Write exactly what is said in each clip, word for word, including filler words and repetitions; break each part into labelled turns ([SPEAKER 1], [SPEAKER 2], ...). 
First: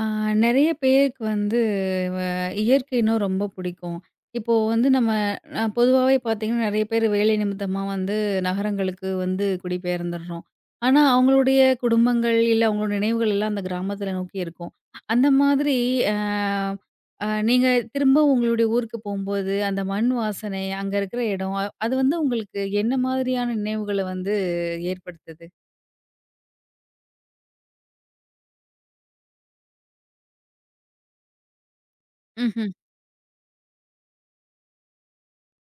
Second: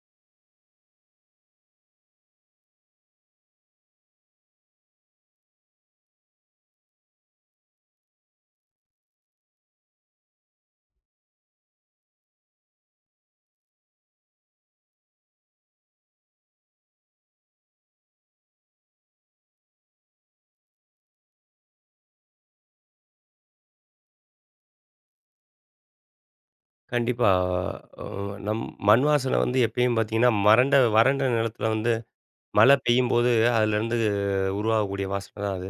[SPEAKER 1] ஆ, நெறைய பேருக்கு வந்து வ இயற்கைன்னா ரொம்ப பிடிக்கும். இப்போ வந்து நம்ம அ பொதுவாவே பார்த்தீங்கன்னா, நெறைய பேர் வேலை நிமித்தமா வந்து நகரங்களுக்கு வந்து குடிபெயர்ந்துடுறோம். ஆனா, அவங்களுடைய குடும்பங்கள், இல்ல அவங்களோட நினைவுகள் எல்லாம் அந்த கிராமத்தில நோக்கி இருக்கும். அந்த மாதிரி அ அ நீங்க திரும்ப உங்களுடைய ஊருக்கு போம்போது, அந்த மண் வாசனை, அங்க இருக்கிற இடம், அ அது வந்து உங்களுக்கு என்ன மாதிரியான நினைவுகள வந்து ஏற்படுத்துது?
[SPEAKER 2] கண்டிப்பா. அ நம் மண் வாசனை வந்து எப்பயும் பார்த்தீங்கன்னா, மறண்ட வறண்ட நிலத்தில வந்து
[SPEAKER 1] ம்ஹ்ம்.
[SPEAKER 2] மழை பெய்யும்போது அதிலேருந்து உருவாகக்கூடிய வாசனை தான் அது.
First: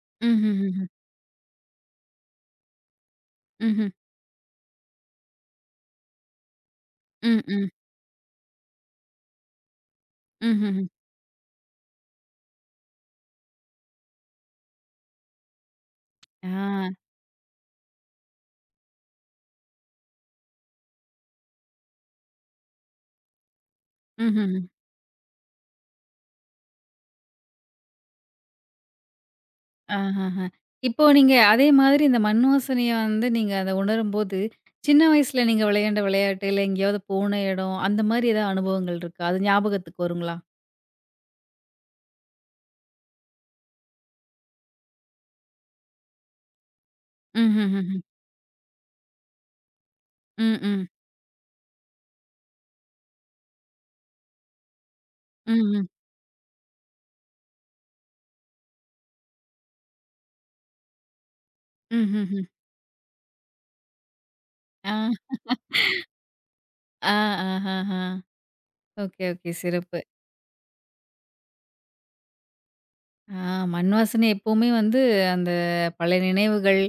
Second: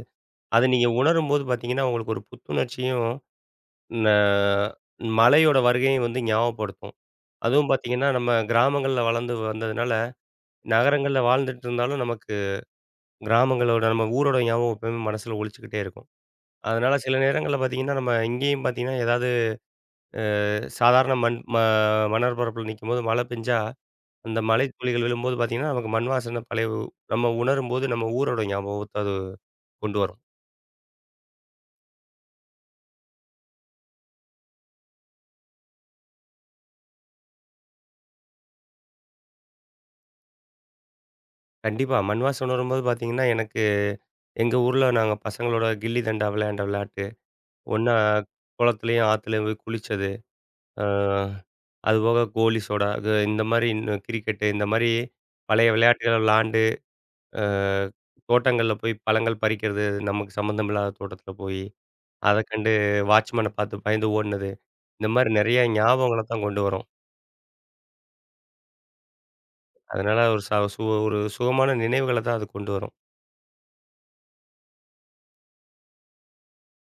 [SPEAKER 2] அது
[SPEAKER 1] ம்ஹ்ஹ்ம்.
[SPEAKER 2] நீங்க உணரும்போது பார்த்தீங்கன்னா, உங்களுக்கு ஒரு புத்துணர்ச்சியும்,
[SPEAKER 1] ம்ஹ்ம்.
[SPEAKER 2] ந மழையோட வருகையும் வந்து ஞாபகப்படுத்தும்.
[SPEAKER 1] ம்,
[SPEAKER 2] அதுவும்
[SPEAKER 1] ம்.
[SPEAKER 2] பார்த்தீங்கன்னா, நம்ம கிராமங்கள்ல வளர்ந்து வந்ததுனால,
[SPEAKER 1] ம்ஹ்ஹ்ம்.
[SPEAKER 2] நகரங்கள்ல வாழ்ந்துட்டு இருந்தாலும் நமக்கு கிராமங்களோட நம்ம ஊரோட ஞாபகம் எப்பவுமே மனசுல ஒலிச்சுக்கிட்டே இருக்கும்.
[SPEAKER 1] ஆ.
[SPEAKER 2] அதனால சில நேரங்கள்ல பார்த்தீங்கன்னா, நம்ம இங்கேயும் பார்த்தீங்கன்னா, ஏதாவது சாதாரண மண் ம மணற்பரப்புல நிக்கும்போது மழை பெஞ்சா அந்த
[SPEAKER 1] ம்ஹ்ம்.
[SPEAKER 2] மழை துளிகள் விழும்போது பார்த்தீங்கன்னா, நமக்கு மண் வாசனை பழைய உ நம்ம உணரும்போது நம்ம ஊரோட ஞாபகத்த அது கொண்டு வரும்.
[SPEAKER 1] ஆஹஹ. இப்போ நீங்க அதே மாதிரி இந்த மண் வாசனைய வந்து நீங்க அத உணரும்போது, சின்ன வயசுல நீங்க விளையாண்ட விளையாட்டு, இல்ல எங்கேயாவது போன இடம், அந்த மாரி ஏதாவது அனுபவங்கள் இருக்கா? அது ஞாபகத்துக்கு வருங்களா?
[SPEAKER 2] கண்டிப்பா. மண் வாசனை உணரும்போது பார்த்தீங்கன்னா, எனக்கு எங்க ஊர்ல நாங்க பசங்களோட கில்லி தண்டா விளையாண்ட விளையாட்டு, ஒண்ணா
[SPEAKER 1] ம்ஹ்ஹ்ஹ்ம்.
[SPEAKER 2] குளத்துலயும், ஆத்துலயும் போய் குளிச்சது.
[SPEAKER 1] ம்,
[SPEAKER 2] அ
[SPEAKER 1] ம்.
[SPEAKER 2] அதுபோக கோலி சோடா, இது இந்த மாரி இன்னும் கிரிக்கெட்டு இந்த மாரி பழைய
[SPEAKER 1] ம்ஹ்ம்.
[SPEAKER 2] விளையாட்டுகள விளாண்டு, அ தோட்டங்கள்ல போய் பழங்கள் பறிக்கிறது, நமக்கு சம்மந்தம் இல்லாத தோட்டத்துல போயி, அத
[SPEAKER 1] ம்ஹ்ஹ்ம்.
[SPEAKER 2] கண்டு வாட்ச்மேன பார்த்து பயந்து ஓடுனது.
[SPEAKER 1] ஆ.
[SPEAKER 2] இந்த மாரி நெறைய ஞாபகங்கள தான் கொண்டு வரும்.
[SPEAKER 1] ஆ, ஆஹஹா. Okay, okay. சிறப்பு.
[SPEAKER 2] அதனால ஒரு ச சு ஒரு சுகமான நினைவுகள தான் அது கொண்டு வரும்.
[SPEAKER 1] ஆ, மண் வாசனை எப்பவுமே வந்து அந்த பழைய நினைவுகள்,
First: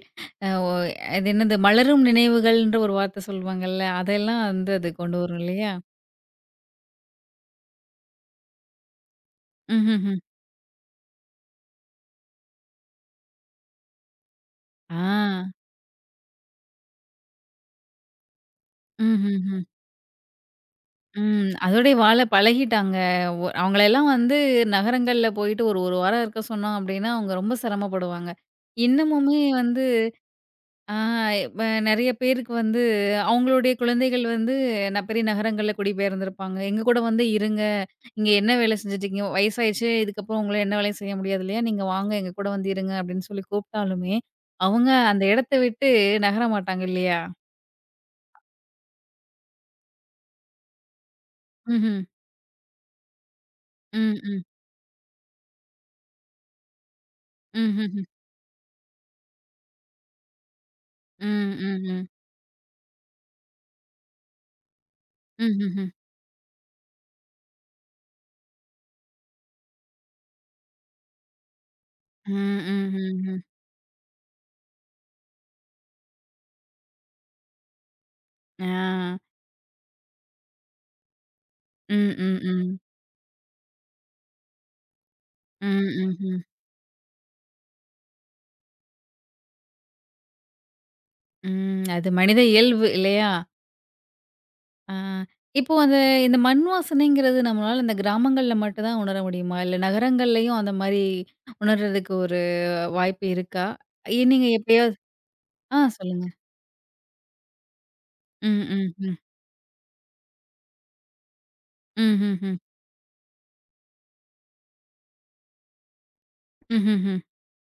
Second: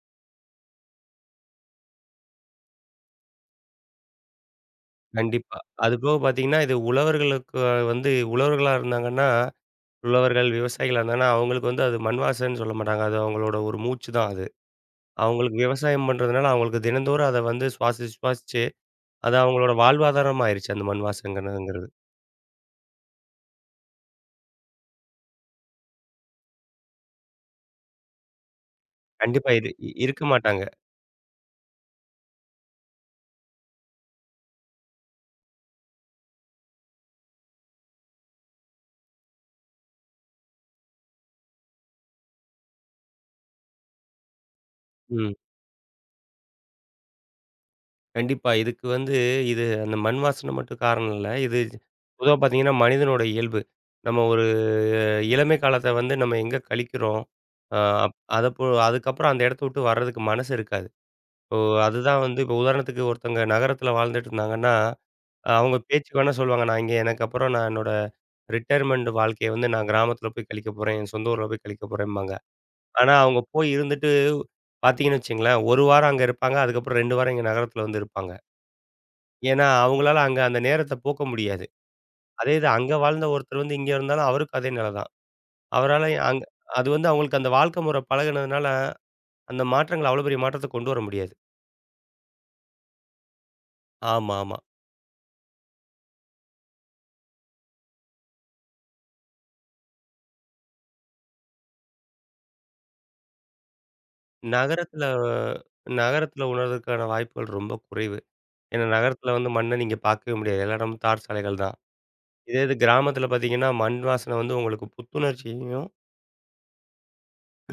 [SPEAKER 1] அ ஒ அது என்னது மலரும் நினைவுகள்ன்ற ஒரு வார்த்த சொல்லுவாங்கல்ல, அதெல்லாம் வந்து அது கொண்டு வரும்
[SPEAKER 2] கண்டிப்பா.
[SPEAKER 1] இல்லையா?
[SPEAKER 2] அதுபோக பார்த்தீங்கன்னா, இது உழவர்களுக்கு வந்து உழவர்களா இருந்தாங்கன்னா,
[SPEAKER 1] ம்ஹ்ஹ்ம்.
[SPEAKER 2] உழவர்கள், விவசாயிகளா இருந்தாங்கன்னா, அவங்களுக்கு வந்து அது மண் வாசனைன்னு சொல்ல மாட்டாங்க. அது அவங்களோட ஒரு மூச்சு தான் அது.
[SPEAKER 1] ஆ.
[SPEAKER 2] அவங்களுக்கு விவசாயம் பண்றதுனால, அவங்களுக்கு தினந்தோறும் அத வந்து சுவாசிச்சு, சுவாசிச்சு அது
[SPEAKER 1] ம்ஹ்ஹ்ம்.
[SPEAKER 2] அவங்களோட வாழ்வாதாரம் ஆயிருச்சு. அந்த மண்
[SPEAKER 1] ம்.
[SPEAKER 2] வாசனைங்கிறது.
[SPEAKER 1] அதோடயே வாழ பழகிட்டாங்க. ஒ அவங்களெல்லாம் வந்து நகரங்கள்ல போயிட்டு ஒரு 1 வாரம் இருக்க சொன்னோம் அப்டின்னா, அவங்க ரொம்ப சிரமப்படுவாங்க. இன்னமுமே
[SPEAKER 2] கண்டிப்பா இது
[SPEAKER 1] வந்து
[SPEAKER 2] இ- இருக்க மாட்டாங்க.
[SPEAKER 1] ஆ, வ நெறைய பேருக்கு வந்து அவங்களுடைய குழந்தைகள் வந்து ந பெரிய நகரங்கள்ல குடிபெயர்ந்திருப்பாங்க. எங்க கூட வந்து இருங்க. இங்க என்ன வேலை செஞ்சுட்டுருக்கீங்க? வயசாயிருச்சு. இதுக்கப்புறம் உங்கள என்ன வேலையும் செய்ய முடியாது இல்லையா? நீங்க வாங்க எங்க கூட வந்து இருங்க அப்டின்னு சொல்லி கூப்ட்டாலுமே, அவங்க அந்த
[SPEAKER 2] ம்.
[SPEAKER 1] இடத்த விட்டு நகர மாட்டாங்க இல்லையா?
[SPEAKER 2] கண்டிப்பா. இதுக்கு வந்து இது அந்த மண் வாசனை மட்டும் காரணம் இல்ல. இது
[SPEAKER 1] ம்ஹ்ம்.
[SPEAKER 2] பொதுவா பார்த்தீங்கன்னா, மனிதனோட இயல்பு.
[SPEAKER 1] ம்,
[SPEAKER 2] நம்ம ஒரு
[SPEAKER 1] ம்.
[SPEAKER 2] இளமை காலத்த வந்து நம்ம எங்க கழிக்கிறோம்?
[SPEAKER 1] ம்,
[SPEAKER 2] அ
[SPEAKER 1] ம்ஹ்ம்.
[SPEAKER 2] அப் அத பொ அதுக்கப்புறம் அந்த இடத்த விட்டு வர்றதுக்கு மனசு இருக்காது.
[SPEAKER 1] ம்,
[SPEAKER 2] இப்போ
[SPEAKER 1] ம், ம்.
[SPEAKER 2] அதுதான் வந்து இப்போ உதாரணத்துக்கு ஒருத்தவங்க நகரத்தில வாழ்ந்துட்டு இருந்தாங்கன்னா, அஹ் அவங்க
[SPEAKER 1] ம்ஹ்ம்.
[SPEAKER 2] பேச்சுக்கு வேணா சொல்லுவாங்க, "நான் இங்க எனக்கு அப்புறம் நான் என்னோட ரிட்டயர்மெண்ட் வாழ்க்கைய வந்து நான் கிராமத்தில போய் கழிக்க போறேன். என் சொந்த ஊர்ல போய் கழிக்க போறேம்பாங்க."
[SPEAKER 1] ம்,
[SPEAKER 2] ஆனா
[SPEAKER 1] ம்ஹ்ஹ்ம்.
[SPEAKER 2] அவங்க போய் இருந்துட்டு பார்த்தீங்கன்னு வச்சுக்கங்களேன், ஒரு வாரம் அங்க இருப்பாங்க. அதுக்கப்புறம் ரெண்டு வாரம் இங்க நகரத்தில வந்து இருப்பாங்க.
[SPEAKER 1] ஆ.
[SPEAKER 2] ஏன்னா, அவங்களால அங்க அந்த நேரத்த போக்க முடியாது.
[SPEAKER 1] ம், ம்,
[SPEAKER 2] அதே இது
[SPEAKER 1] ம்.
[SPEAKER 2] அங்க வாழ்ந்த ஒருத்தர் வந்து இங்க இருந்தாலும் அவருக்கும் அதே நிலை தான்.
[SPEAKER 1] ம்,
[SPEAKER 2] அவரால
[SPEAKER 1] ம்ஹ்ம்.
[SPEAKER 2] அங்க அது வந்து அவங்களுக்கு அந்த வாழ்க்கை முறை பழகுனதுனால, அந்த மாற்றங்கள் அவ்வளோ பெரிய மாற்றத்த கொண்டு வர முடியாது.
[SPEAKER 1] ம். ம், அது மனித இயல்பு இல்லையா?
[SPEAKER 2] ஆமா, ஆமா.
[SPEAKER 1] ஆ. இப்போ அந்த இந்த மண் வாசனைங்கிறது நம்மளால இந்த கிராமங்கள்ல மட்டும் தான் உணர முடியுமா? இல்ல நகரங்கள்லயும் அந்த மாரி உணர்றதுக்கு ஒரு வாய்ப்பு இருக்கா? இ நீங்க எப்பயாவது
[SPEAKER 2] நகரத்தில
[SPEAKER 1] ஆ, சொல்லுங்க.
[SPEAKER 2] நகரத்தில உணர்றதுக்கான வாய்ப்புகள் ரொம்ப குறைவு.
[SPEAKER 1] ம்,
[SPEAKER 2] ஏன்னா
[SPEAKER 1] ம், ம்.
[SPEAKER 2] நகரத்தில வந்து மண்ண நீங்க பார்க்கவே முடியாது. எல்லா இடமும் தார் சாலைகள் தான்.
[SPEAKER 1] ம்ஹ்ஹ்ம்.
[SPEAKER 2] இதே இது கிராமத்தில பார்த்தீங்கன்னா, மண் வாசனை வந்து உங்களுக்கு புத்துணர்ச்சியையும்,
[SPEAKER 1] ம்ஹ்ஹ்ம்.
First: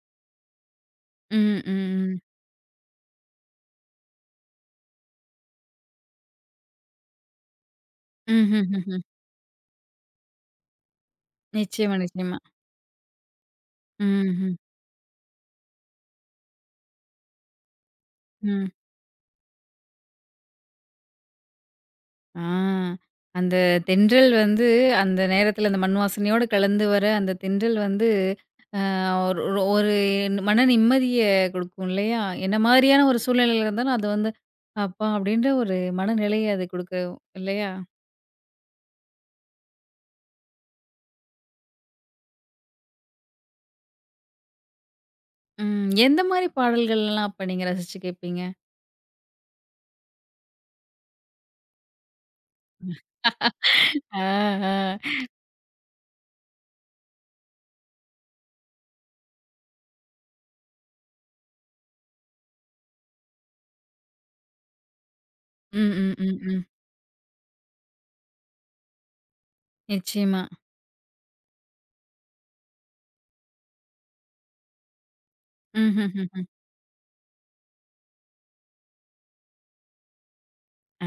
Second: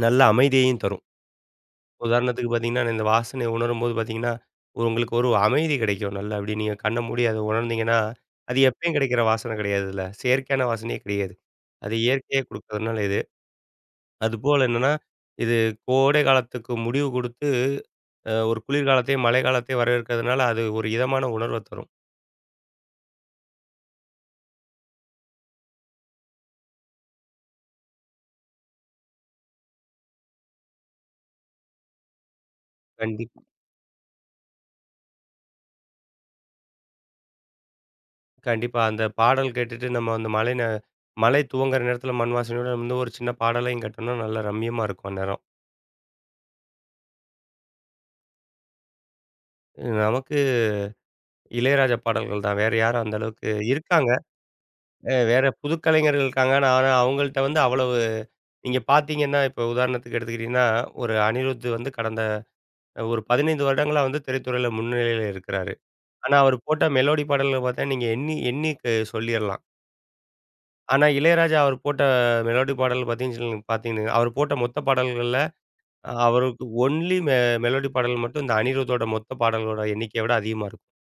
[SPEAKER 2] நல்ல அமைதியையும் தரும்.
[SPEAKER 1] ம், ம், ம்.
[SPEAKER 2] உதாரணத்துக்கு பார்த்தீங்கன்னா, இந்த வாசனைய உணரும்போது பார்த்தீங்கன்னா, உங்களுக்கு ஒரு அமைதி கிடைக்கும் நல்லா. அப்படி நீங்க கண்ண மூடி அத உணர்ந்தீங்கன்னா, அது எப்பயும்
[SPEAKER 1] ம்ஹ்ஹ்ம்.
[SPEAKER 2] கிடைக்கிற வாசனை கிடையாதுல்ல. செயற்கையான வாசனையே கிடையாது. அது
[SPEAKER 1] நிச்சயமா, நிச்சயமா.
[SPEAKER 2] இயற்கையே குடுக்கறதுனால இது.
[SPEAKER 1] ம்ஹ்ம். ம்.
[SPEAKER 2] அதுபோல என்னன்னா, இது கோடை காலத்துக்கு முடிவு குடுத்து, அ ஒரு
[SPEAKER 1] ம்.
[SPEAKER 2] குளிர்காலத்தையும், மழைக்காலத்தையும் வரவேற்கிறதுனால, அது ஒரு இதமான உணர்வ தரும்.
[SPEAKER 1] ஆ. அந்த தென்றல் வந்து அந்த நேரத்துல அந்த மண் வாசனையோட கலந்து வர அந்த தென்றல் வந்து அ ஒரு ஒரு ஒரு மன நிம்மதிய குடுக்கும் இல்லையா? என்ன மாரியான ஒரு
[SPEAKER 2] கண்டிப்
[SPEAKER 1] சூழ்நிலையில இருந்தாலும் அது வந்து அப்பா! அப்டின்ற ஒரு மனநிலைய அது குடுக்கும் இல்லையா?
[SPEAKER 2] கண்டிப்பா. அந்த பாடல் கேட்டுட்டு நம்ம அந்த மழை நே மழை துவங்குற நேரத்தில மண் வாசனையோட வந்து ஒரு சின்ன பாடலையும் கேட்டோம்னா, நல்லா ரம்மியமா இருக்கும் அந்நேரம்.
[SPEAKER 1] ம். எந்த மாரி பாடல்கள்லாம் அப்ப நீங்க ரசிச்சு கேட்பீங்க?
[SPEAKER 2] நமக்கு இளையராஜா பாடல்கள் தான். வேற யாரும் அந்த அளவுக்கு இருக்காங்க.
[SPEAKER 1] ஆ, ஆ.
[SPEAKER 2] அ வேற புது கலைஞர்கள் இருக்காங்க. ஆனா அவங்கள்ட்ட வந்து அவ்வளவு நீங்க பார்த்தீங்கன்னா, இப்போ உதாரணத்துக்கு எடுத்துக்கிட்டீங்கன்னா, ஒரு அனிருத் வந்து கடந்த ஒரு பதினைந்து வருடங்களா வந்து திரைத்துறையில முன்னிலையில இருக்கிறாரு.
[SPEAKER 1] ம், ம்,
[SPEAKER 2] ஆனா,
[SPEAKER 1] ம்,
[SPEAKER 2] அவரு
[SPEAKER 1] ம்.
[SPEAKER 2] போட்ட மெலோடி பாடல்கள பார்த்தா நீங்க எண்ணி எண்ணி க சொல்லிறலாம்.
[SPEAKER 1] நிச்சயமா.
[SPEAKER 2] ஆனா, இளையராஜா அவர் போட்ட மெலோடி பாடல் பார்த்தீங்கன்னு சொல் பார்த்தீங்கன்னா, அவர் போட்ட மொத்த பாடல்கள்ல அஹ்,
[SPEAKER 1] ம்ஹ்ஹ்ஹ்ம்.
[SPEAKER 2] அவருக்கு ஒன்லி மெ மெலோடி பாடல் மட்டும் இந்த அனிருத்தோட மொத்த பாடல்களோட எண்ணிக்கைய விட அதிகமா இருக்கும்.
[SPEAKER 1] ஆ.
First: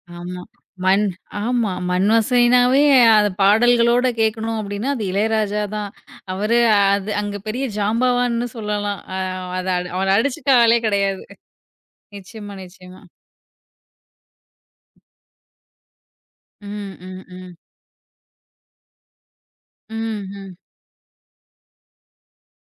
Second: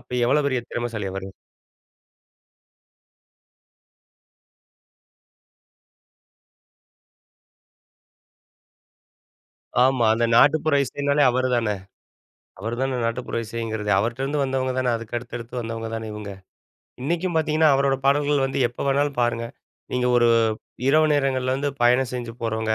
[SPEAKER 2] அப்ப எவ்வளோ
[SPEAKER 1] ஆமா.
[SPEAKER 2] பெரிய
[SPEAKER 1] மண்
[SPEAKER 2] திறமைசாலி அவரு.
[SPEAKER 1] ஆமா. மண் வாசனைனாவே அது பாடல்களோட கேட்கணும் அப்டின்னா, அது இளையராஜா தான். அவரு அது அங்க பெரிய ஜாம்பவான்னு சொல்லலாம். அ அத
[SPEAKER 2] ஆமா,
[SPEAKER 1] அவர
[SPEAKER 2] அந்த
[SPEAKER 1] அடிச்சுக்க
[SPEAKER 2] நாட்டுப்புற
[SPEAKER 1] ஆளே
[SPEAKER 2] இசைனாலே
[SPEAKER 1] கிடையாது.
[SPEAKER 2] அவரு தானே.
[SPEAKER 1] நிச்சயமா,
[SPEAKER 2] அவரு தானே
[SPEAKER 1] நிச்சயமா.
[SPEAKER 2] நாட்டுப்புற இசைங்கிறது. அவர்ட்டருந்து வந்தவங்க தானே. அதுக்கு அடுத்தடுத்து வந்தவங்க தானே இவங்க.
[SPEAKER 1] ம், ம்,
[SPEAKER 2] இன்னைக்கும்
[SPEAKER 1] ம்.
[SPEAKER 2] பார்த்தீங்கன்னா, அவரோட பாடல்கள் வந்து எப்ப வேணாலும் பாருங்க. நீங்க
[SPEAKER 1] ம்,
[SPEAKER 2] ஒரு
[SPEAKER 1] ம்.
[SPEAKER 2] இரவு நேரங்கள்ல வந்து பயணம் செஞ்சு போறவங்க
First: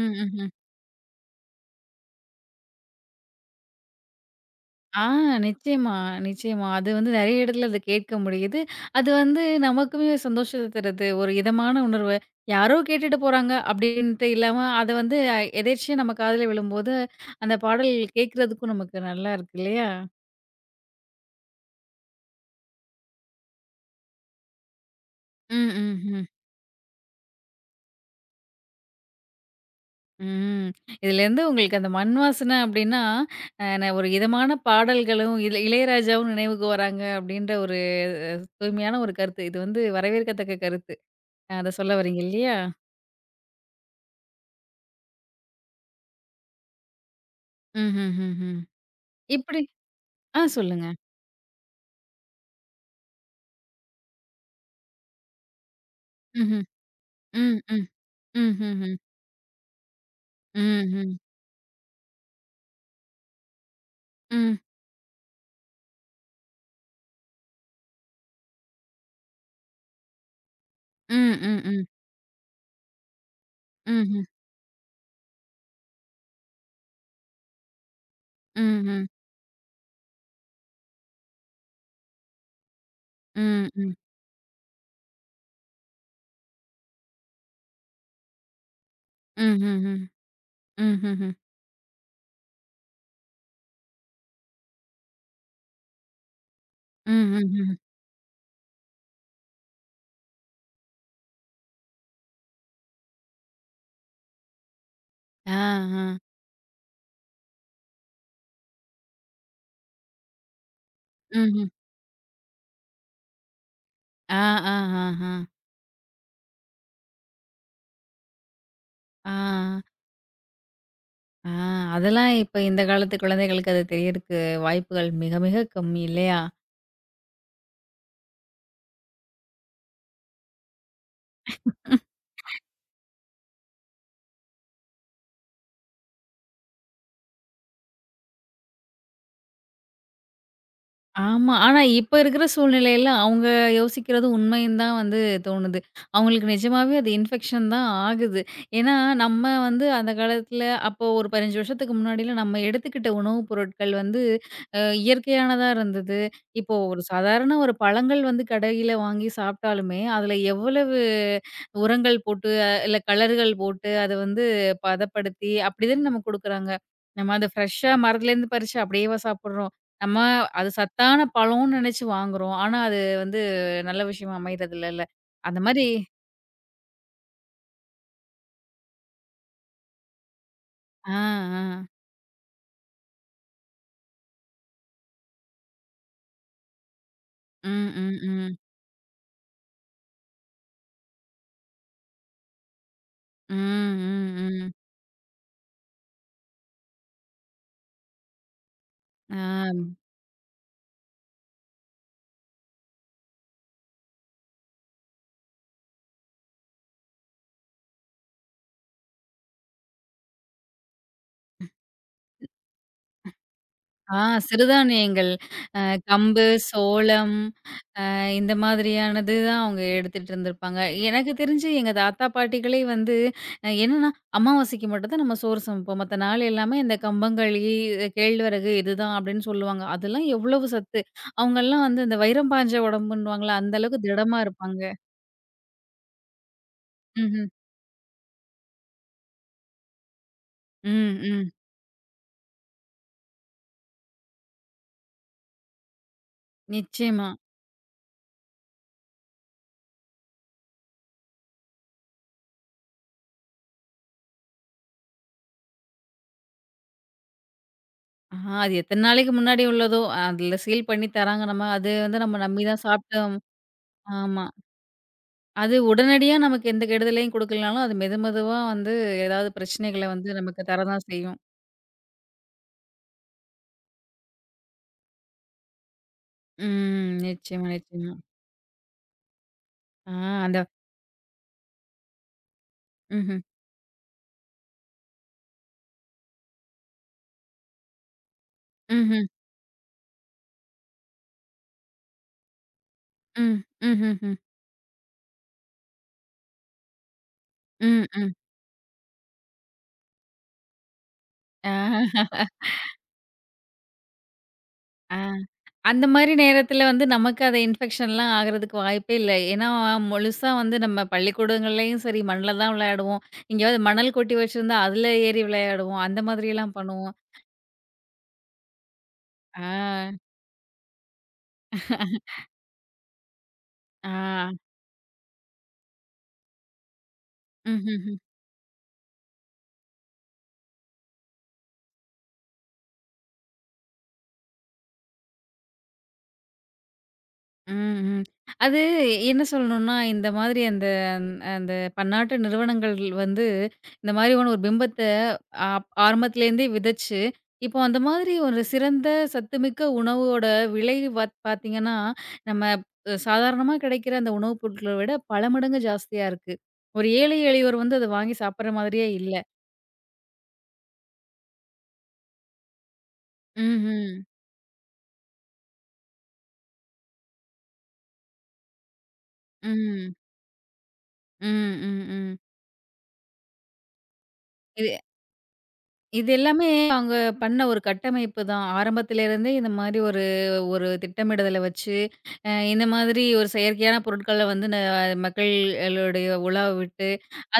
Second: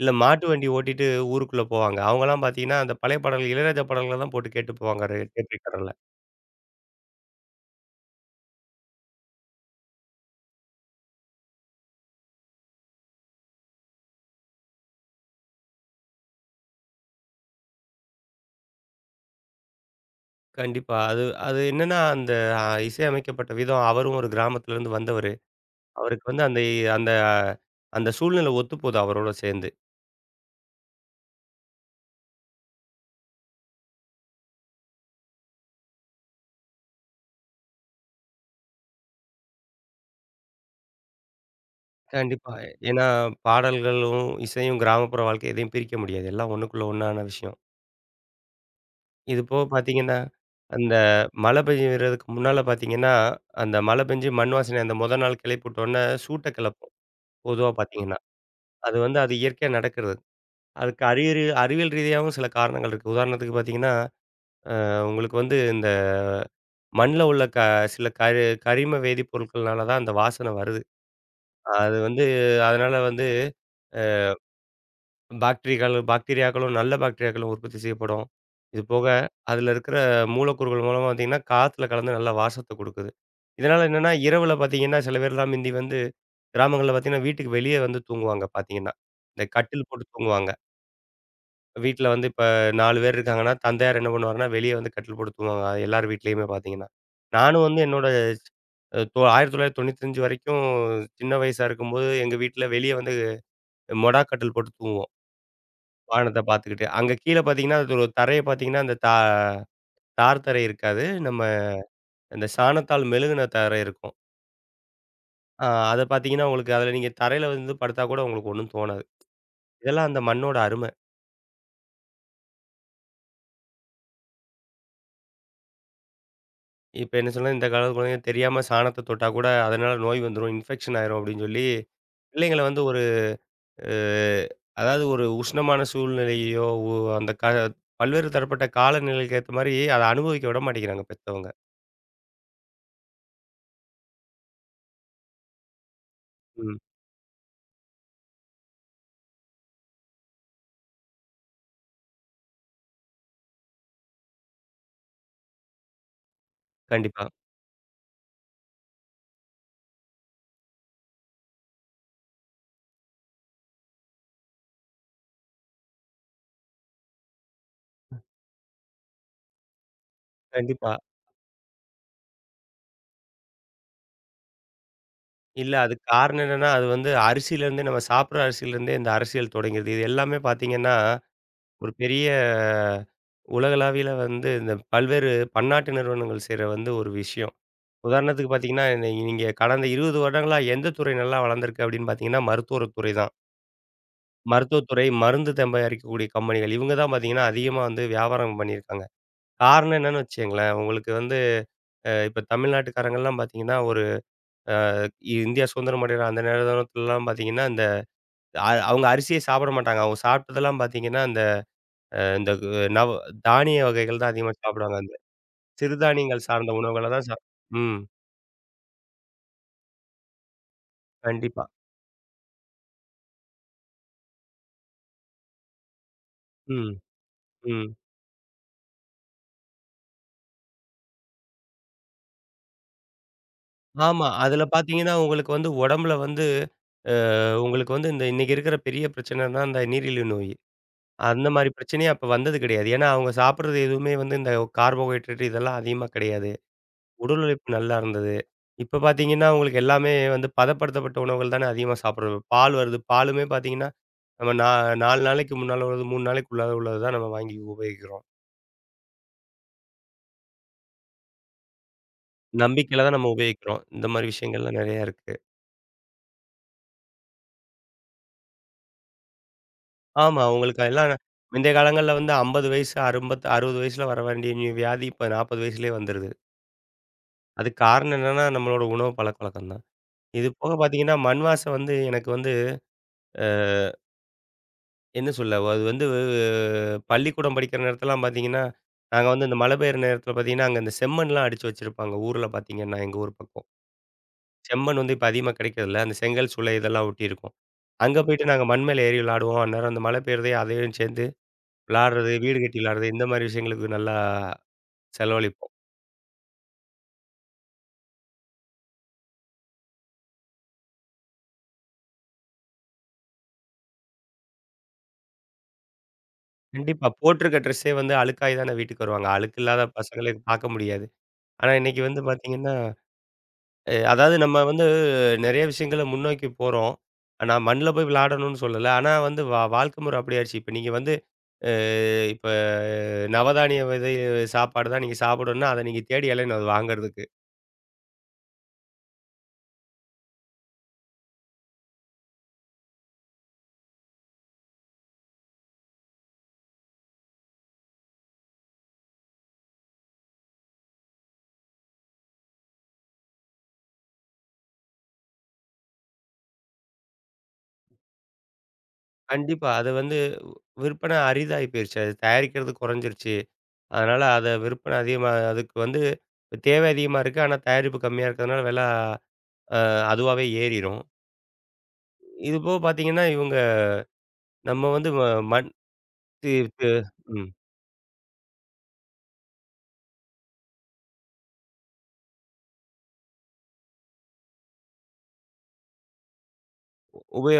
[SPEAKER 2] இல்ல மாட்டு
[SPEAKER 1] ம்.
[SPEAKER 2] வண்டி ஓட்டிட்டு ஊருக்குள்ள போவாங்க. அவங்கலாம் பார்த்தீங்கன்னா, அந்த பழைய பாடல்கள் இளையராஜா பாடல்கள தான் போட்டு கேட்டு
[SPEAKER 1] ஆ,
[SPEAKER 2] போவாங்க ஒரு டேப் ரெக்கார்டர்ல.
[SPEAKER 1] நிச்சயமா, நிச்சயமா. அது வந்து நெறைய இடத்துல அத கேட்க முடியுது. அது வந்து நமக்குமே சந்தோஷத்த தருது. ஒரு இதமான உணர்வு. யாரோ கேட்டுட்டு போறாங்க அப்படின்ட்டு இல்லாம, அத வந்து அஹ், எதேர்ச்சியா நம்ம காதுல விழும்போது, அந்த பாடல் கேட்கறதுக்கும் நமக்கு நல்லா இருக்கு இல்லையா?
[SPEAKER 2] கண்டிப்பா. அது அது என்னன்னா, அந்த அ இசையமைக்கப்பட்ட விதம் அவரும் ஒரு கிராமத்துலருந்து வந்தவரு.
[SPEAKER 1] ம், ம்ஹ்ம்.
[SPEAKER 2] அவருக்கு வந்து அந்த அந்த அந்த சூழ்நிலை ஒத்துப்போது அவரோட சேர்ந்து.
[SPEAKER 1] ம். இதுலேருந்து உங்களுக்கு அந்த மண் வாசனை அப்படின்னா, அ நான் ஒரு இதமான பாடல்களும், இள இளையராஜாவும் நினைவுக்கு வராங்க அப்படின்ற ஒரு அ தூய்மையான ஒரு கருத்து. இது வந்து வரவேற்கத்தக்க கருத்து. அத சொல்ல வரீங்க
[SPEAKER 2] கண்டிப்பா.
[SPEAKER 1] இல்லையா?
[SPEAKER 2] ஏன்னா பாடல்களும், இசையும் கிராமப்புற வாழ்க்கை எதையும் பிரிக்க முடியாது. எல்லாம் ஒண்ணுக்குள்ள ஒண்ணான விஷயம்.
[SPEAKER 1] ம்ஹ்ஹ்ஹ்ம்.
[SPEAKER 2] இது
[SPEAKER 1] இப்படி
[SPEAKER 2] போக பார்த்தீங்கன்னா,
[SPEAKER 1] ஆ, சொல்லுங்க.
[SPEAKER 2] அந்த மழை பெய்யறதுக்கு முன்னால பார்த்தீங்கன்னா, அந்த மழை பெஞ்சு மண் வாசனை அந்த மொத நாள் கிளப்பி விட்டோனே சூட்ட
[SPEAKER 1] ம்ஹ்ம்.
[SPEAKER 2] கிளப்பும்.
[SPEAKER 1] ம்,
[SPEAKER 2] பொதுவா
[SPEAKER 1] ம்,
[SPEAKER 2] பார்த்தீங்கன்னா.
[SPEAKER 1] ம்ஹ்ஹ்ம்.
[SPEAKER 2] அது வந்து அது இயற்கையா நடக்கிறது. அதுக்கு
[SPEAKER 1] ம்ஹ்ம்.
[SPEAKER 2] அறிகுறி அறிவியல் ரீதியாவும் சில காரணங்கள் இருக்கு. உதாரணத்துக்கு பார்த்தீங்கன்னா,
[SPEAKER 1] ம்,
[SPEAKER 2] அ உங்களுக்கு வந்து இந்த மண்ல உள்ள க சில கரி கரிம வேதிப்பொருட்கள்னால தான் அந்த வாசனை வருது.
[SPEAKER 1] ம், ம், ம்.
[SPEAKER 2] அது வந்து அதனால வந்து அ
[SPEAKER 1] ம்ஹ்ம்.
[SPEAKER 2] பாக்டீரியாக்கள் பாக்டீரியாக்களும் நல்ல பாக்டீரியாக்களும் உற்பத்தி செய்யப்படும். இது
[SPEAKER 1] ம்ஹ்ம்.
[SPEAKER 2] போக அதில இருக்கிற மூலக்கூறுகள் மூலமா பார்த்தீங்கன்னா, காத்துல கலந்து நல்ல வாசத்த குடுக்குது.
[SPEAKER 1] ம்,
[SPEAKER 2] இதனால
[SPEAKER 1] ம்.
[SPEAKER 2] என்னன்னா, இரவுல பார்த்தீங்கன்னா, சில பேர்லாம் மிந்தி வந்து கிராமங்கள்ல பார்த்தீங்கன்னா, வீட்டுக்கு வெளியே வந்து தூங்குவாங்க பார்த்தீங்கன்னா. இந்த கட்டில்
[SPEAKER 1] ம்ஹ்ஹ்ம்.
[SPEAKER 2] போட்டு தூங்குவாங்க.
[SPEAKER 1] ம்ஹ்ஹ்ம்.
[SPEAKER 2] வீட்ல வந்து இப்ப நாலு பேர் இருக்காங்கன்னா, தந்தையார் என்ன பண்ணுவாருன்னா, வெளிய வந்து கட்டில் போட்டு தூங்குவாங்க. அது எல்லார் வீட்லயுமே பார்த்தீங்கன்னா. நானும்
[SPEAKER 1] ம்ஹ்ஹ்ம்.
[SPEAKER 2] வந்து என்னோட அ தொ ஆயிரத்து தொள்ளாயிரத்து தொண்ணூற்று ஐந்து வரைக்கும் சின்ன வயசா இருக்கும்போது, எங்க வீட்ல வெளிய வந்து மொடா கட்டில் போட்டு தூங்குவோம்.
[SPEAKER 1] ஆ, ஆ.
[SPEAKER 2] வானத்த பார்த்துக்கிட்டு. அங்க கீழ பார்த்தீங்கன்னா, அது ஒரு தரைய பார்த்தீங்கன்னா, அந்த தா தார் தரை இருக்காது. நம்ம
[SPEAKER 1] ம்ஹ்ம்.
[SPEAKER 2] இந்த சாணத்தால் மெழுகுன தரை இருக்கும்.
[SPEAKER 1] ஆ, ஆ, ஆ, ஆ.
[SPEAKER 2] ஆ அத பார்த்தீங்கன்னா, உங்களுக்கு அதுல நீங்க தரையில வந்து படுத்தா கூட உங்களுக்கு ஒண்ணும் தோணாது.
[SPEAKER 1] ஆ,
[SPEAKER 2] இதெல்லாம் அந்த மண்ணோட அரும.
[SPEAKER 1] ஆ. அதெல்லாம் இப்ப இந்த காலத்து குழந்தைகளுக்கு அது தெரியறக்கு வாய்ப்புகள் மிக, மிக கம்மி இல்லையா?
[SPEAKER 2] இப்ப என்ன சொன்னா, இந்த காலத்து குழந்தைங்க தெரியாம சாணத்த தொட்டா கூட, அதனால நோய் வந்துரும், இன்ஃபெக்ஷன் ஆயிரும் அப்படின்னு சொல்லி, பிள்ளைங்கள வந்து ஒரு அ அதாவது ஒரு உஷ்ணமான சூழ்நிலையையோ, ஒ அந்த கா பல்வேறு தரப்பட்ட காலநிலைக்கு ஏத்த மாரி அத அனுபவிக்க விட மாட்டேங்கிறாங்க பெத்தவங்க.
[SPEAKER 1] ஆமா. ஆனா இப்ப இருக்கிற சூழ்நிலையில அவங்க யோசிக்கிறது உண்மைன்னு தான் வந்து தோணுது. அவங்களுக்கு
[SPEAKER 2] ம்.
[SPEAKER 1] நிஜமாவே அது இன்ஃபெக்ஷன் தான் ஆகுது. ஏன்னா நம்ம வந்து அந்த காலத்துல அப்போ ஒரு பதினைந்து வருஷத்துக்கு முன்னாடிலாம் நம்ம எடுத்துக்கிட்ட உணவுப் பொருட்கள் வந்து அ இயற்கையானதா இருந்தது. இப்போ ஒரு
[SPEAKER 2] கண்டிப்பா,
[SPEAKER 1] சாதாரண ஒரு பழங்கள் வந்து கடையில வாங்கி சாப்பிட்டாலுமே, அதுல எவ்வளவு உரங்கள் போட்டு, அஹ், இல்ல கலர்கள் போட்டு அத வந்து பதப்படுத்தி, அப்படி தானே நமக்கு குடுக்குறாங்க. நம்ம அத ஃப்ரெஷ்ஷா மரத்துலேருந்து பறிச்சு அப்படியேவா சாப்பிடுறோம்? நம்ம அது
[SPEAKER 2] கண்டிப்பா.
[SPEAKER 1] சத்தான பழம்னு நெனச்சு வாங்குறோம். ஆனா, அது வந்து நல்ல விஷயமா அமையறது இல்லல்ல. அந்த
[SPEAKER 2] இல்ல
[SPEAKER 1] மாரி
[SPEAKER 2] அதுக்கு காரணம் என்னன்னா, அது வந்து அரிசியிலேருந்தே நம்ம சாப்பிடுற அரிசியிலேருந்தே இந்த அரசியல் தொடங்கிருது. இது எல்லாமே பார்த்தீங்கன்னா,
[SPEAKER 1] ஆ, ஆ.
[SPEAKER 2] ஒரு பெரிய உலகளாவியல வந்து இந்த பல்வேறு பன்னாட்டு நிறுவனங்கள் செய்ற வந்து ஒரு விஷயம்.
[SPEAKER 1] ம், ம்,
[SPEAKER 2] உதாரணத்துக்கு
[SPEAKER 1] ம்.
[SPEAKER 2] பார்த்தீங்கன்னா, நீ நீங்க கடந்த இருபது வருடங்களா எந்த துறை நல்லா வளர்ந்திருக்கு அப்படின்னு பார்த்தீங்கன்னா, மருத்துவத்துறை தான்.
[SPEAKER 1] ம், ம், ம்.
[SPEAKER 2] மருத்துவத்துறை, மருந்து தயாரிக்கக்கூடிய கம்பெனிகள் இவங்க தான் பார்த்தீங்கன்னா, அதிகமா வந்து வியாபாரம் பண்ணியிருக்காங்க.
[SPEAKER 1] ஆ,
[SPEAKER 2] காரணம் என்னன்னு வச்சுக்கங்களேன், உங்களுக்கு வந்து அ இப்ப தமிழ்நாட்டுக்காரங்கலாம் பார்த்தீங்கன்னா, ஒரு அ இந்தியா சுதந்திரம் அடையிற அந்த நேரத்துலலாம் பார்த்தீங்கன்னா, இந்த அ அவங்க அரிசியே சாப்பிட மாட்டாங்க. அவங்க சாப்பிட்டதெல்லாம் பார்த்தீங்கன்னா, இந்த அ இந்த கு- நவ தானிய வகைகள்
[SPEAKER 1] ஆ,
[SPEAKER 2] தான் அதிகமா சாப்பிடுவாங்க. அந்த
[SPEAKER 1] சிறுதானியங்கள். அ
[SPEAKER 2] சிறுதானியங்கள்
[SPEAKER 1] கம்பு,
[SPEAKER 2] சார்ந்த உணவுகள தான் சா
[SPEAKER 1] சோளம்.
[SPEAKER 2] ம்.
[SPEAKER 1] இந்த மாதிரியானது தான் அவங்க எடுத்துட்டு இருந்திருப்பாங்க. எனக்கு
[SPEAKER 2] கண்டிப்பா.
[SPEAKER 1] தெரிஞ்சு எங்க தாத்தா, பாட்டிகளே வந்து அ என்னன்னா, அமாவாசைக்கு மட்டும் தான் நம்ம சோறு சமைப்போம். மத்த நாள் எல்லாமே
[SPEAKER 2] ம்.
[SPEAKER 1] இந்த கம்பங்களி,
[SPEAKER 2] ம்.
[SPEAKER 1] அஹ், கேழ்வரகு இதுதான் அப்படின்னு சொல்லுவாங்க. அதெல்லாம் எவ்வளவு சத்து. அவங்கலாம் வந்து இந்த வைரம் பாய்ஞ்ச உடம்புன்னுவாங்கல்ல, அந்த அளவுக்கு
[SPEAKER 2] ஆமா.
[SPEAKER 1] திடமா
[SPEAKER 2] அதுல
[SPEAKER 1] இருப்பாங்க.
[SPEAKER 2] பாத்தீங்கன்னா, உங்களுக்கு வந்து உடம்புல வந்து அ
[SPEAKER 1] ம்ஹ்ம்.
[SPEAKER 2] உங்களுக்கு வந்து இந்த இன்னைக்கு இருக்கிற பெரிய பிரச்சனைன்னா, இந்த நீரிழிவு நோய்.
[SPEAKER 1] ம்,
[SPEAKER 2] அந்த
[SPEAKER 1] ம்.
[SPEAKER 2] மாரி பிரச்சனையே அப்ப வந்தது கிடையாது. ஏன்னா, அவங்க சாப்பிடுறது எதுவுமே வந்து இந்த கார்போஹைட்ரேட் இதெல்லாம் அதிகமா கிடையாது.
[SPEAKER 1] நிச்சயமா.
[SPEAKER 2] உடல் உழைப்பு நல்லா இருந்தது. இப்ப பாத்தீங்கன்னா, உங்களுக்கு எல்லாமே வந்து பதப்படுத்தப்பட்ட உணவுகள் தானே அதிகமா சாப்பிடுறது. பால் வருது. பாலுமே பாத்தீங்கன்னா, நம்ம நா நாலு நாளைக்கு முன்னால உள்ளது, மூணு நாளைக்கு உள்ளது உள்ளது தான் நம்ம வாங்கி உபயோகிக்கிறோம்.
[SPEAKER 1] ஆ, அது எத்தன நாளைக்கு முன்னாடி உள்ளதோ, அதுல சீல் பண்ணி தராங்க. நம்ம அது வந்து நம்ம நம்பி தான்
[SPEAKER 2] நம்பிக்கையில தான் நம்ம
[SPEAKER 1] சாப்பிட்டோம்.
[SPEAKER 2] உபயோகிக்கிறோம். இந்த மாரி
[SPEAKER 1] ஆமா.
[SPEAKER 2] விஷயங்கள்லாம் நெறையா இருக்கு.
[SPEAKER 1] அது உடனடியா நமக்கு எந்த கெடுதலையும் குடுக்கலனாலும், அது மெது மெதுவா வந்து ஏதாவது பிரச்சனைகள வந்து
[SPEAKER 2] ஆமா.
[SPEAKER 1] நமக்கு
[SPEAKER 2] உங்களுக்கு
[SPEAKER 1] தரதான்
[SPEAKER 2] எல்லாம்
[SPEAKER 1] செய்யும்.
[SPEAKER 2] முந்தைய காலங்கள்ல வந்து ஐம்பது வயசு, ஐம்பது அறுபது வயசுல வர வேண்டிய நி வியாதி இப்ப நாற்பது வயசுலயே வந்துருது.
[SPEAKER 1] ம். நிச்சயமா,
[SPEAKER 2] அதுக்கு
[SPEAKER 1] நிச்சயமா.
[SPEAKER 2] காரணம் என்னன்னா, நம்மளோட உணவு பழக்கவழக்கம் தான்.
[SPEAKER 1] ஆ,
[SPEAKER 2] இது
[SPEAKER 1] அந்த
[SPEAKER 2] போக பார்த்தீங்கன்னா, மண் வாசம் வந்து எனக்கு வந்து
[SPEAKER 1] ம்ஹ்ம்.
[SPEAKER 2] அ என்ன சொல்ல? அது வந்து அஹ், பள்ளிக்கூடம் படிக்கிற நேரத்துலலாம் பார்த்தீங்கன்னா,
[SPEAKER 1] ம்ஹ்ம்.
[SPEAKER 2] நாங்க வந்து இந்த மழை பெய்யுற நேரத்தில பார்த்தீங்கன்னா, அங்க இந்த செம்மண்லாம் அடிச்சு வச்சிருப்பாங்க. ஊர்ல பார்த்தீங்கன்னா, எங்க ஊர்
[SPEAKER 1] ம்.
[SPEAKER 2] பக்கம்.
[SPEAKER 1] ம்ஹ்ம். ம்.
[SPEAKER 2] செம்மண் வந்து இப்ப அதிகமா கிடைக்கிறதில்ல. அந்த செங்கல் சூளை இதெல்லாம் ஒட்டியிருக்கும்.
[SPEAKER 1] ம்.
[SPEAKER 2] அங்க
[SPEAKER 1] ம்.
[SPEAKER 2] போயிட்டு நாங்க மண் மேல ஏறி விளையாடுவோம். அந்நேரம் அந்த மழை பெய்யுறதையும் அதையும் சேர்ந்து
[SPEAKER 1] ஆ.
[SPEAKER 2] விளையாடுறது, வீடு கட்டி விளையாடுறது இந்த மாரி விஷயங்களுக்கு நல்லா
[SPEAKER 1] ஆ.
[SPEAKER 2] செலவழிப்போம்.
[SPEAKER 1] அந்த மாரி நேரத்தில வந்து நமக்கு அது இன்ஃபெக்ஷன்லாம் ஆகுறதுக்கு வாய்ப்பே இல்ல. ஏன்னா, முழுசா வந்து நம்ம பள்ளிக்கூடங்கள்லயும் சரி, மண்ல தான் விளையாடுவோம். எங்கேயாவது மணல் கொட்டி வச்சிருந்தா, அதுல ஏறி விளையாடுவோம். அந்த மாதிரியெல்லாம்
[SPEAKER 2] கண்டிப்பா.
[SPEAKER 1] பண்ணுவோம்.
[SPEAKER 2] போட்டிருக்க ட்ரெஸ்ஸே வந்து அழுக்காயி தானே வீட்டுக்கு வருவாங்க. அழுக்கு
[SPEAKER 1] ஆ.
[SPEAKER 2] இல்லாத பசங்களே பார்க்க முடியாது. ஆனா இன்னைக்கு வந்து பார்த்தீங்கன்னா, அ அதாவது
[SPEAKER 1] ஆ.
[SPEAKER 2] நம்ம வந்து நெறைய விஷயங்கள முன்னோக்கி போறோம். நான் மண்ல போய்
[SPEAKER 1] ம்ஹ்ம்.
[SPEAKER 2] விளையாடணும்னு சொல்லல. ஆனா வந்து வா வாழ்க்கை முறை அப்படி ஆயிடுச்சு. இப்ப நீங்க வந்து அ இப்ப நவதானிய விதை சாப்பாடு தான் நீங்க சாப்பிடணும்னா, அத நீங்க தேடி அலையணும் அது வாங்குறதுக்கு.
[SPEAKER 1] ம், ம். அது என்ன சொல்லணும்னா, இந்த மாதிரி அந்த அந்த பன்னாட்டு நிறுவனங்கள் வந்து இந்த மாதிரியான ஒரு பிம்பத்த ஆப் ஆரம்பத்துலேருந்தே விதைச்சு, இப்போ அந்த மாதிரி ஒரு சிறந்த சத்துமிக்க உணவோட விலை வத் பார்த்தீங்கன்னா, நம்ம அ சாதாரணமா கிடைக்கிற அந்த உணவுப் பொருட்கள விட பல மடங்கு ஜாஸ்தியா இருக்கு. ஒரு ஏழை எளியோர் வந்து அத வாங்கி சாப்பிடுற மாதிரியே இல்ல.
[SPEAKER 2] கண்டிப்பா. அது வந்து விற்பனை அரிதாகி போயிருச்சு. அது தயாரிக்கிறது குறைஞ்சிருச்சு.
[SPEAKER 1] ம்ஹ்ம்.
[SPEAKER 2] அதனால அத விற்பனை அதிகமா அதுக்கு வந்து தேவை அதிகமா இருக்கு. ஆனா தயாரிப்பு கம்மியா இருக்கிறதுனால விலை அ
[SPEAKER 1] ம்.
[SPEAKER 2] அதுவாவே ஏறிரும்.
[SPEAKER 1] ம், ம், ம். ம்.
[SPEAKER 2] இது போக பார்த்தீங்கன்னா, இவங்க நம்ம
[SPEAKER 1] இது
[SPEAKER 2] வந்து ம மண்
[SPEAKER 1] இது
[SPEAKER 2] தி
[SPEAKER 1] எல்லாமே
[SPEAKER 2] து
[SPEAKER 1] அவங்க
[SPEAKER 2] ம்
[SPEAKER 1] பண்ண ஒரு கட்டமைப்பு தான். ஆரம்பத்திலேருந்தே இந்த மாதிரி ஒரு ஒரு திட்டமிடுதல வச்சு, அ இந்த மாதிரி ஒரு செயற்கையான பொருட்கள வந்து ந மக்கள் ளுடைய உலாவ விட்டு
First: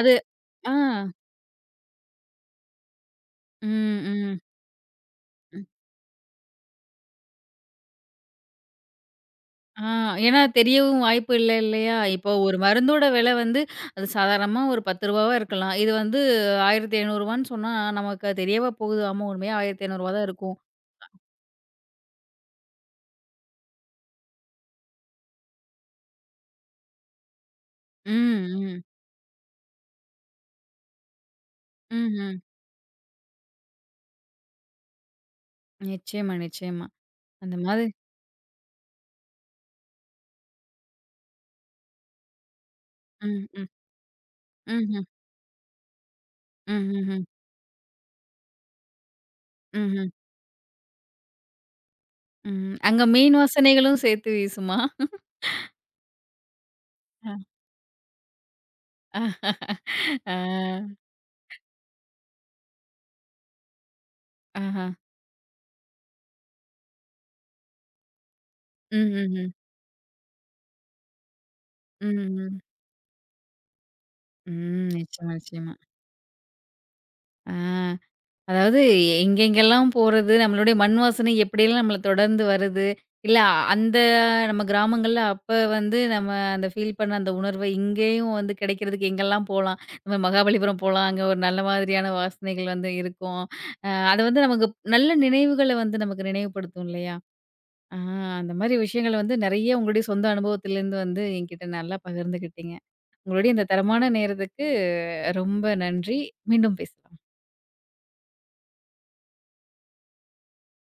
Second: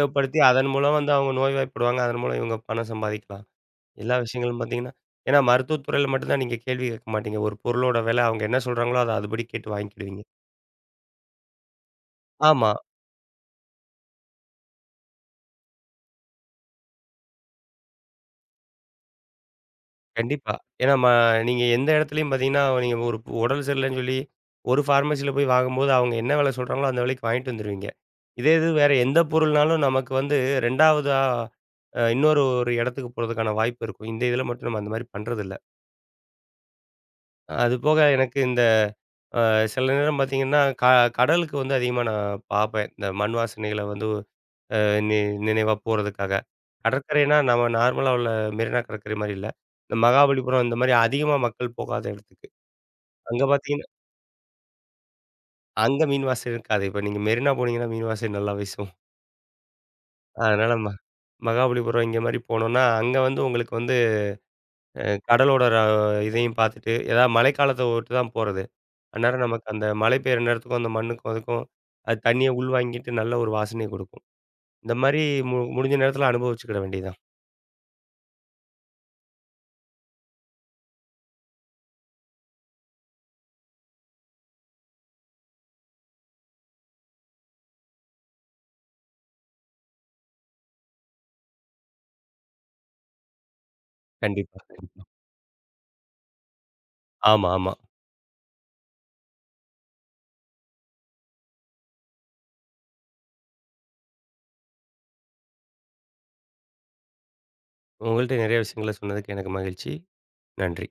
[SPEAKER 1] அது
[SPEAKER 2] அதன்
[SPEAKER 1] ஆ.
[SPEAKER 2] மூலம் வந்து அவங்க நோய்வாய்ப்படுவாங்க. அதன் மூலம் இவங்க பணம் சம்பாதிக்கலாம்.
[SPEAKER 1] ம்,
[SPEAKER 2] எல்லா
[SPEAKER 1] ம்,
[SPEAKER 2] விஷயங்களும் பார்த்தீங்கன்னா, ஏன்னா
[SPEAKER 1] ம்.
[SPEAKER 2] மருத்துவத் துறையில மட்டும் தான் நீங்க கேள்வி கேட்க மாட்டீங்க. ஒரு பொருளோட விலை அவங்க என்ன சொல்றாங்களோ, அத அதுபடி கேட்டு
[SPEAKER 1] ஆ,
[SPEAKER 2] வாங்கிக்கிடுவீங்க.
[SPEAKER 1] ஏன்னா தெரியவும் வாய்ப்பு இல்ல இல்லையா? இப்போ ஒரு
[SPEAKER 2] ஆமா.
[SPEAKER 1] மருந்தோட விலை வந்து அது சாதாரணமா ஒரு ரூ. 10வா இருக்கலாம். இது வந்து ரூ. 1500வான்னு சொன்னா நமக்கு அது தெரியவா போகுது? ஆமா உண்மையா ரூ. ஆயிரத்து ஐந்நூறு தான்
[SPEAKER 2] கண்டிப்பா.
[SPEAKER 1] இருக்கும்.
[SPEAKER 2] ஏன்னா ம நீங்க எந்த இடத்துலயும் பார்த்தீங்கன்னா, நீங்க ஒரு பு- உடல் சரியில்லன்னு சொல்லி, ஒரு ஃபார்மசில போய் வாங்கும்போது, அவங்க என்ன விலை சொல்றாங்களோ, அந்த விலைக்கு வாங்கிட்டு வந்துருவீங்க.
[SPEAKER 1] ம்,
[SPEAKER 2] இதே இது
[SPEAKER 1] ம்.
[SPEAKER 2] வேற எந்த பொருள்னாலும் நமக்கு வந்து இரண்டாவதா அ
[SPEAKER 1] ம்ஹ்ம்.
[SPEAKER 2] இன்னொரு ஒரு இடத்துக்கு போறதுக்கான வாய்ப்பு இருக்கும். இந்த இதில மட்டும் நம்ம அந்த மாரி பண்றதில்ல.
[SPEAKER 1] நிச்சயமா, நிச்சயமா. அந்த மாதிரி
[SPEAKER 2] அதுபோக எனக்கு இந்த அ சில நேரம் பார்த்தீங்கன்னா, க கடலுக்கு வந்து அதிகமா நான் பார்ப்பேன். இந்த மண்
[SPEAKER 1] ம், ம்.
[SPEAKER 2] வாசனைகள வந்து அ
[SPEAKER 1] ம்ஹ்ம்.
[SPEAKER 2] நி நினைவா போறதுக்காக.
[SPEAKER 1] ம்ஹ்ஹ்ம்.
[SPEAKER 2] கடற்கரைனா நம்ம நார்மலா உள்ள மெரினா கடற்கரை மாரி இல்ல. இந்த
[SPEAKER 1] ம்ஹ்ம்.
[SPEAKER 2] மகாபலிபுரம் இந்த மாரி அதிகமா மக்கள் போகாத இடத்துக்கு.
[SPEAKER 1] ம். அங்க மீன்
[SPEAKER 2] அங்க பார்த்தீங்கன்னா,
[SPEAKER 1] வாசனைகளும் சேர்த்து வீசுமா?
[SPEAKER 2] அங்க மீன் வாசனை இருக்காது. இப்ப நீங்க
[SPEAKER 1] அ.
[SPEAKER 2] மெரினா போனீங்கன்னா மீன் வாசனை நல்லா வீசும். அதனால ம
[SPEAKER 1] ஆ.
[SPEAKER 2] மகாபலிபுரம் இங்க மாரி போனோம்னா, அங்க வந்து உங்களுக்கு வந்து
[SPEAKER 1] ஆஹா.
[SPEAKER 2] அ கடலோட ர இதையும் பார்த்துட்டு, ஏதாவது மழைக்காலத்த ஒட்டு தான் போறது.
[SPEAKER 1] ம்ஹ்ஹ்ம்.
[SPEAKER 2] அந்நேரம் நமக்கு அந்த மழை பெய்யுற நேரத்துக்கும், அந்த மண்ணுக்கும் அதுக்கும் அது தண்ணிய
[SPEAKER 1] ம்ஹ்ம்.
[SPEAKER 2] உள்வாங்கிட்டு நல்ல ஒரு வாசனைய குடுக்கும்.
[SPEAKER 1] ம்.
[SPEAKER 2] இந்த மாரி
[SPEAKER 1] நிச்சயமா,
[SPEAKER 2] மு
[SPEAKER 1] நிச்சயமா.
[SPEAKER 2] முடிஞ்ச நேரத்தில அனுபவிச்சுக்கிட வேண்டியது தான்.
[SPEAKER 1] ஆ, அதாவது எங்கெங்கெல்லாம் போறது, நம்மளுடைய மண் வாசனை எப்படியெல்லாம் நம்மள தொடர்ந்து வருது. இல்ல அந்த நம்ம கிராமங்கள்ல அப்ப வந்து நம்ம அந்த ஃபீல் பண்ண அந்த உணர்வை இங்கேயும் வந்து கிடைக்கிறதுக்கு எங்கெல்லாம் போலாம். நம்ம மகாபலிபுரம் போலாம். அங்க ஒரு நல்ல மாதிரியான வாசனைகள் வந்து இருக்கும். அ அது வந்து
[SPEAKER 2] கண்டிப்பா,
[SPEAKER 1] நமக்கு
[SPEAKER 2] கண்டிப்பா.
[SPEAKER 1] நல்ல நினைவுகள வந்து நமக்கு நினைவுபடுத்தும் இல்லையா?
[SPEAKER 2] ஆமா, ஆமா.
[SPEAKER 1] ஆ, அந்த மாரி விஷயங்கள் வந்து நெறைய உங்களுடைய சொந்த அனுபவத்திலேருந்து வந்து என்கிட்ட நல்லா பகிர்ந்துக்கிட்டீங்க. உங்களுடைய இந்த தரமான நேரத்துக்கு ரொம்ப நன்றி. மீண்டும் பேசலாம்.
[SPEAKER 2] உங்கள்ட்ட நெறைய விஷயங்கள சொன்னதுக்கு எனக்கு மகிழ்ச்சி. நன்றி.